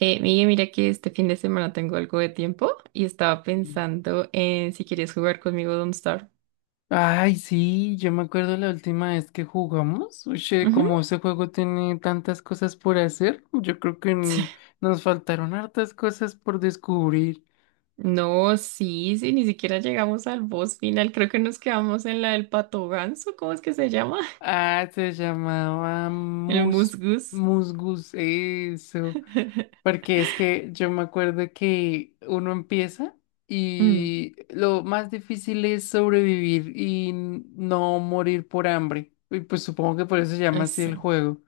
Miguel, mira que este fin de semana tengo algo de tiempo y estaba pensando en si quieres jugar conmigo Don't Starve. Ay, sí, yo me acuerdo la última vez que jugamos. Oye, Ujú. como ese juego tiene tantas cosas por hacer, yo creo que Sí. Nos faltaron hartas cosas por descubrir. No, sí, sí, ni siquiera llegamos al boss final. Creo que nos quedamos en la del pato ganso, ¿cómo es que se llama? Ah, se llamaba El Mus, musgus. Musgus, eso. Porque es que yo me acuerdo que uno empieza Mm, y lo más difícil es sobrevivir y no morir por hambre. Y pues supongo que por eso se llama así así el juego.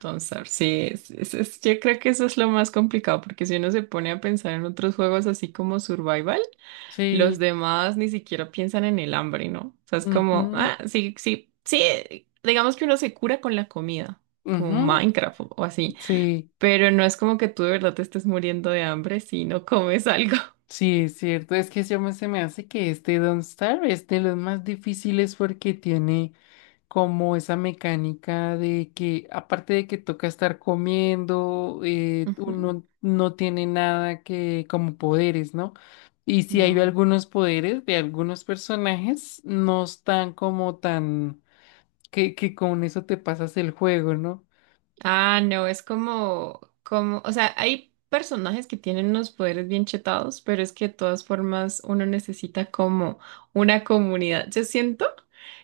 Don't Starve, sí, yo creo que eso es lo más complicado porque si uno se pone a pensar en otros juegos así como Survival. Los Sí. demás ni siquiera piensan en el hambre, ¿no? O sea, es como, Ujú, ah, sí, sí, sí, digamos que uno se cura con la comida, como ujú, Minecraft o así, sí, pero no es como que tú de verdad te estés muriendo de hambre si no comes algo. sí, es cierto. Es que se me hace que este Don't Starve es de los más difíciles porque tiene como esa mecánica de que, aparte de que toca estar comiendo, Ujú. uno no tiene nada que como poderes, ¿no? Y si hay No. algunos poderes de algunos personajes, no están como tan que con eso te pasas el juego, ¿no? Ah, no, es como, o sea, hay personajes que tienen unos poderes bien chetados, pero es que de todas formas uno necesita como una comunidad. Yo siento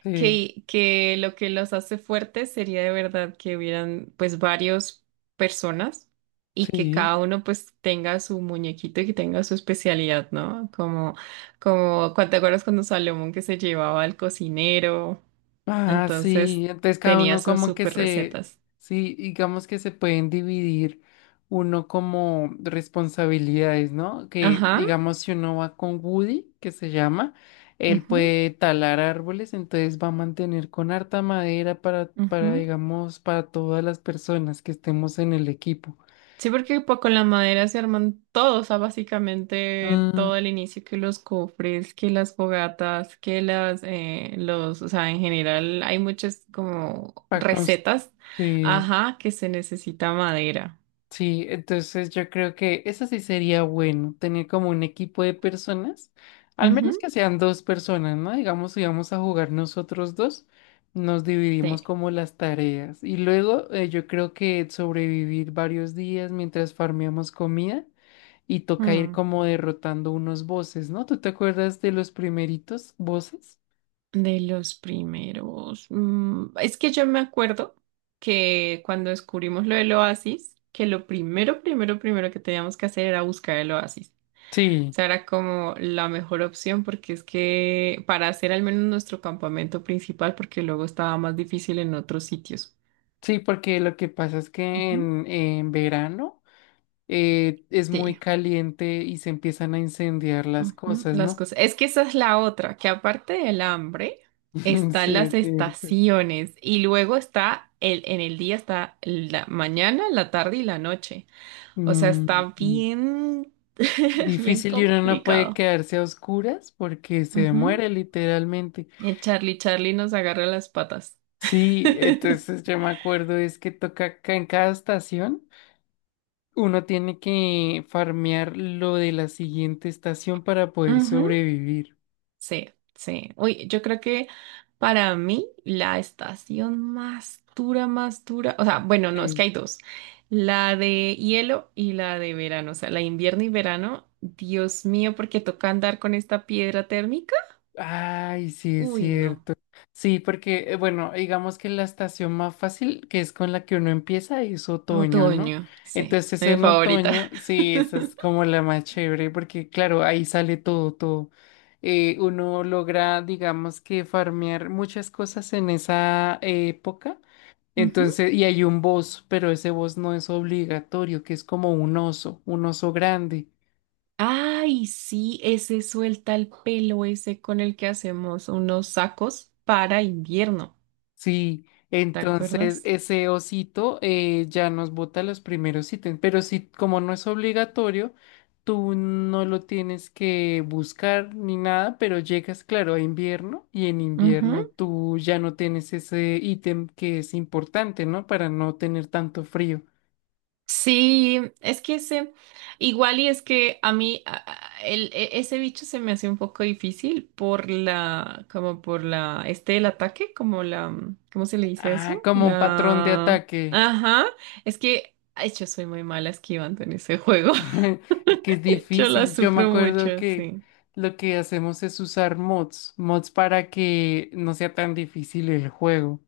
Sí, que lo que los hace fuertes sería de verdad que hubieran pues varios personas y que sí. cada uno pues tenga su muñequito y que tenga su especialidad, ¿no? Como, ¿te acuerdas cuando Salomón que se llevaba al cocinero? Ah, Entonces sí, entonces cada tenía uno sus como que super se, recetas. sí, digamos que se pueden dividir uno como responsabilidades, ¿no? Que Ajá. digamos si uno va con Woody, que se llama, él Ujú, puede talar árboles, entonces va a mantener con harta madera ujú. digamos, para todas las personas que estemos en el equipo. Sí, porque pues, con la madera se arman todo, o sea, básicamente todo Mm. el inicio, que los cofres, que las fogatas, los, o sea, en general hay muchas como Para recetas, construir. ajá, que se necesita madera. Sí, entonces yo creo que eso sí sería bueno, tener como un equipo de personas, al Ujú, menos que sean dos personas, ¿no? Digamos, si vamos a jugar nosotros dos, nos dividimos sí. como las tareas y luego yo creo que sobrevivir varios días mientras farmeamos comida y toca ir Mm, como derrotando unos bosses, ¿no? ¿Tú te acuerdas de los primeritos bosses? De los primeros. Es que yo me acuerdo que cuando descubrimos lo del oasis, que lo primero, primero, primero que teníamos que hacer era buscar el oasis. Sí, Sea, era como la mejor opción porque es que para hacer al menos nuestro campamento principal, porque luego estaba más difícil en otros sitios. sí, porque lo que pasa es que Ujú. En verano es Sí, muy caliente y se empiezan a incendiar las ujú, cosas, las ¿no? cosas. Es que esa es la otra, que aparte del hambre, Sí, están las es cierto. estaciones y luego en el día está la mañana, la tarde y la noche. O sea, está Mm, mm. bien, bien Difícil, y uno no puede complicado. quedarse a oscuras porque se Ujú. muere literalmente. El Charlie nos agarra las patas. Sí, entonces yo me acuerdo es que toca acá en cada estación, uno tiene que farmear lo de la siguiente estación para poder Ujú. sobrevivir. Sí, sí. Uy, yo creo que para mí la estación más dura, o sea, bueno, no, es que Sí. hay dos, la de hielo y la de verano, o sea, la invierno y verano, Dios mío, porque toca andar con esta piedra térmica. Ay, sí, es Uy, no. cierto. Sí, porque, bueno, digamos que la estación más fácil, que es con la que uno empieza, es otoño, ¿no? Otoño, sí, Entonces mi en favorita. otoño, sí, esa es como la más chévere, porque claro, ahí sale todo, todo. Uno logra, digamos que farmear muchas cosas en esa época. Ujú. Entonces, y hay un boss, pero ese boss no es obligatorio, que es como un oso grande. Ay, sí, ese suelta el pelo, ese con el que hacemos unos sacos para invierno, Sí, ¿te entonces acuerdas? ese osito ya nos bota los primeros ítems, pero si como no es obligatorio, tú no lo tienes que buscar ni nada, pero llegas, claro, a invierno y en invierno tú ya no tienes ese ítem que es importante, ¿no? Para no tener tanto frío. Sí, es que ese, igual y es que a mí ese bicho se me hace un poco difícil por la, como este, el ataque, como la, ¿cómo se le dice Ah, eso? como un patrón de La, ataque. ajá, es que, ay, yo soy muy mala esquivando en ese juego, Es que es yo la difícil. Yo me sufro acuerdo mucho, que sí. lo que hacemos es usar mods, mods para que no sea tan difícil el juego.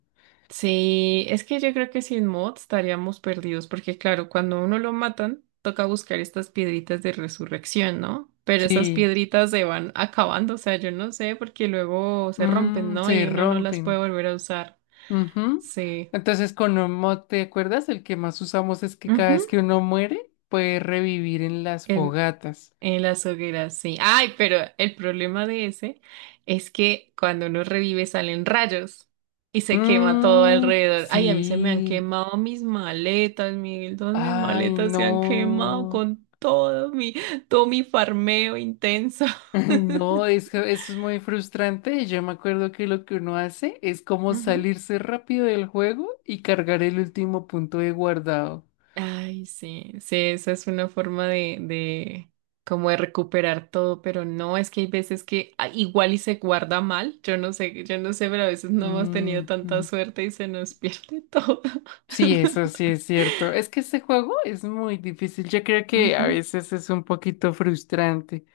Sí, es que yo creo que sin mods estaríamos perdidos, porque claro, cuando a uno lo matan, toca buscar estas piedritas de resurrección, ¿no? Pero esas Sí, piedritas se van acabando, o sea, yo no sé, porque luego se rompen, mm, ¿no? se Y uno no las puede rompen. volver a usar. Ujú. Sí. Entonces, con un mod, ¿te acuerdas? El que más usamos es que cada Ujú. vez que uno muere, puede revivir en las fogatas. En las hogueras, sí. Ay, pero el problema de ese es que cuando uno revive salen rayos y se quema todo Mm, alrededor. Ay, a mí se me han sí. quemado mis maletas, Miguel. Todas mis Ay, maletas se han quemado no. con todo mi farmeo intenso. No, es que eso es muy frustrante. Yo me acuerdo que lo que uno hace es como Ujú. salirse rápido del juego y cargar el último punto de guardado. Ay, sí, sí, esa es una forma de como de recuperar todo, pero no, es que hay veces que igual y se guarda mal, yo no sé, pero a veces no hemos tenido Mm, tanta mm. suerte y se nos pierde todo. Sí, eso sí es cierto. Es que ese juego es muy difícil. Yo creo que a Ujú. veces es un poquito frustrante.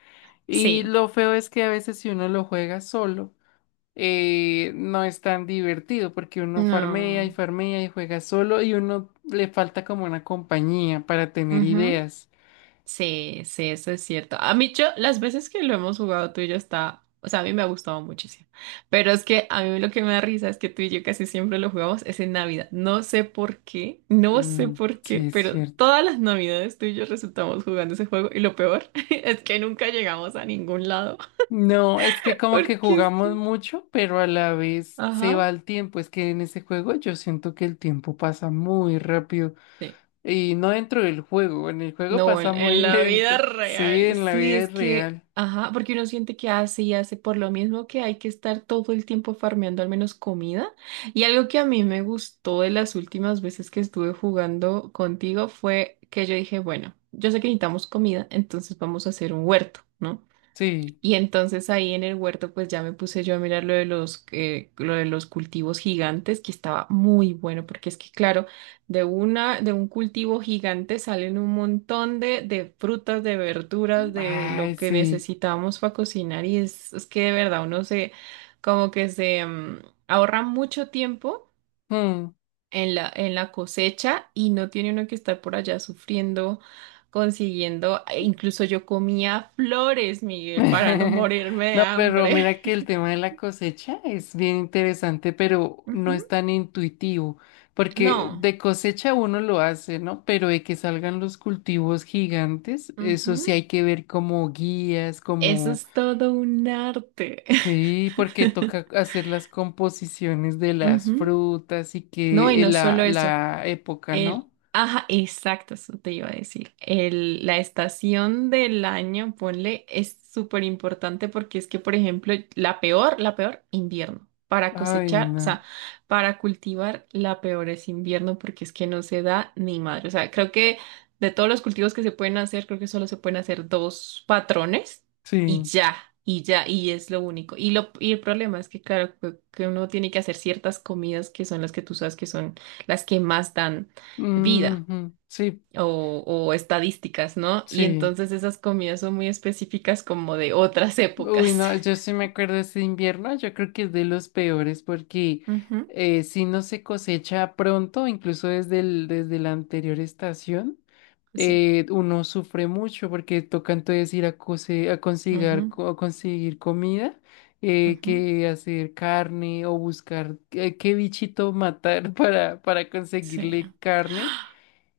Y Sí, lo feo es que a veces si uno lo juega solo, no es tan divertido porque uno farmea y no. farmea y juega solo y uno le falta como una compañía para tener Ujú. ideas. Sí, sí, eso es cierto. A mí, yo, las veces que lo hemos jugado tú y yo está, o sea, a mí me ha gustado muchísimo. Pero es que a mí lo que me da risa es que tú y yo casi siempre lo jugamos es en Navidad. No sé por qué, no sé Mm, por qué, sí, es pero cierto. todas las Navidades tú y yo resultamos jugando ese juego y lo peor es que nunca llegamos a ningún lado. No, es que como que Porque es jugamos que, mucho, pero a la vez se ajá. va el tiempo. Es que en ese juego yo siento que el tiempo pasa muy rápido. Sí. Y no dentro del juego, en el juego No, en, pasa en muy la vida lento. Sí, real, en la sí, es vida que, real. ajá, porque uno siente que hace y hace por lo mismo que hay que estar todo el tiempo farmeando al menos comida. Y algo que a mí me gustó de las últimas veces que estuve jugando contigo fue que yo dije, bueno, yo sé que necesitamos comida, entonces vamos a hacer un huerto, ¿no? Sí. Y entonces ahí en el huerto pues ya me puse yo a mirar lo de los cultivos gigantes, que estaba muy bueno, porque es que claro, de un cultivo gigante salen un montón de frutas, de verduras, de lo Ay, que sí. necesitamos para cocinar y es que de verdad como que se ahorra mucho tiempo Mm. en la cosecha y no tiene uno que estar por allá sufriendo, consiguiendo. E incluso yo comía flores, Miguel, para no morirme de No, pero hambre. mira que el tema de la cosecha es bien interesante, pero no Ujú. es tan intuitivo, porque No, de cosecha uno lo hace, ¿no? Pero de que salgan los cultivos gigantes, eso sí ujú. hay que ver como guías, Eso como es todo un arte. sí, porque toca hacer las composiciones de las Ujú. frutas y No, y que no solo eso. la época, ¿no? Ajá, exacto, eso te iba a decir. La estación del año, ponle, es súper importante porque es que, por ejemplo, la peor, invierno. Para Ay, cosechar, o no. sea, para cultivar, la peor es invierno porque es que no se da ni madre. O sea, creo que de todos los cultivos que se pueden hacer, creo que solo se pueden hacer dos patrones y Sí. ya. Y ya, y es lo único. Y el problema es que, claro, que uno tiene que hacer ciertas comidas que son las que tú sabes que son las que más dan vida Ujú, sí, o estadísticas, ¿no? Y sí. entonces esas comidas son muy específicas como de otras Uy, épocas. no, yo sí me acuerdo de ese invierno, yo creo que es de los peores porque Ujú. Si no se cosecha pronto, incluso desde el, desde la anterior estación. Sí, Uno sufre mucho porque toca entonces ir a, ujú, conseguir comida, ujú, que hacer carne o buscar qué bichito matar para sí, conseguirle carne.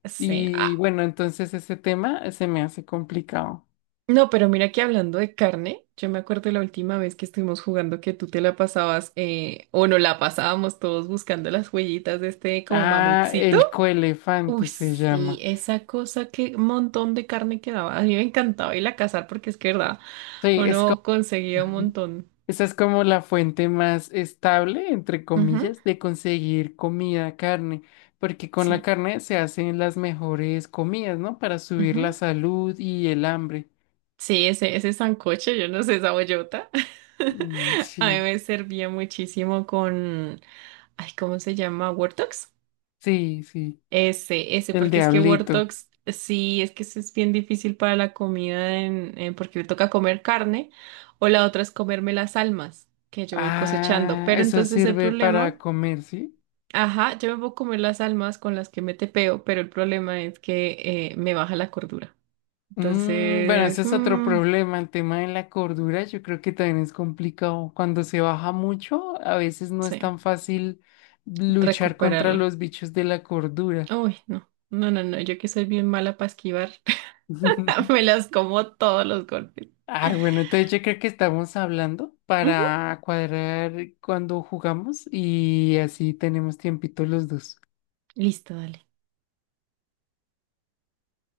sí. Y Ah, bueno, entonces ese tema se me hace complicado. no, pero mira que hablando de carne, yo me acuerdo la última vez que estuvimos jugando que tú te la pasabas o no la pasábamos todos buscando las huellitas de este como Ah, mamutcito. el Uy, coelefante se sí, llama. esa cosa que montón de carne quedaba. A mí me encantaba ir a cazar porque es que, verdad, Sí, es como uno conseguía un montón. esa es como la fuente más estable, entre comillas, de conseguir comida, carne, porque con la Sí. carne se hacen las mejores comidas, ¿no? Para subir la Ujú. salud y el hambre. Sí, ese sancocho, yo no sé, esa bollota. Mm, A mí sí, me servía muchísimo con, ay, ¿cómo se llama? ¿Wortox? sí, sí. Ese, El porque es que diablito. Wortox, sí, es que eso es bien difícil para la comida porque le toca comer carne, o la otra es comerme las almas que yo voy cosechando. Ah, Pero eso entonces el sirve problema, para comer, ¿sí? ajá, yo me puedo comer las almas con las que me tepeo, pero el problema es que me baja la cordura. Mm, bueno, Entonces, ese es otro mm, problema. El tema de la cordura, yo creo que también es complicado. Cuando se baja mucho, a veces no es sí. tan fácil luchar contra Recuperarla. los bichos de la cordura. Uy, no, no, no, no, yo que soy bien mala para esquivar, me las como todos los golpes. Ah, bueno, entonces yo creo que estamos hablando Ujú. para cuadrar cuando jugamos y así tenemos tiempito los dos. Listo, dale.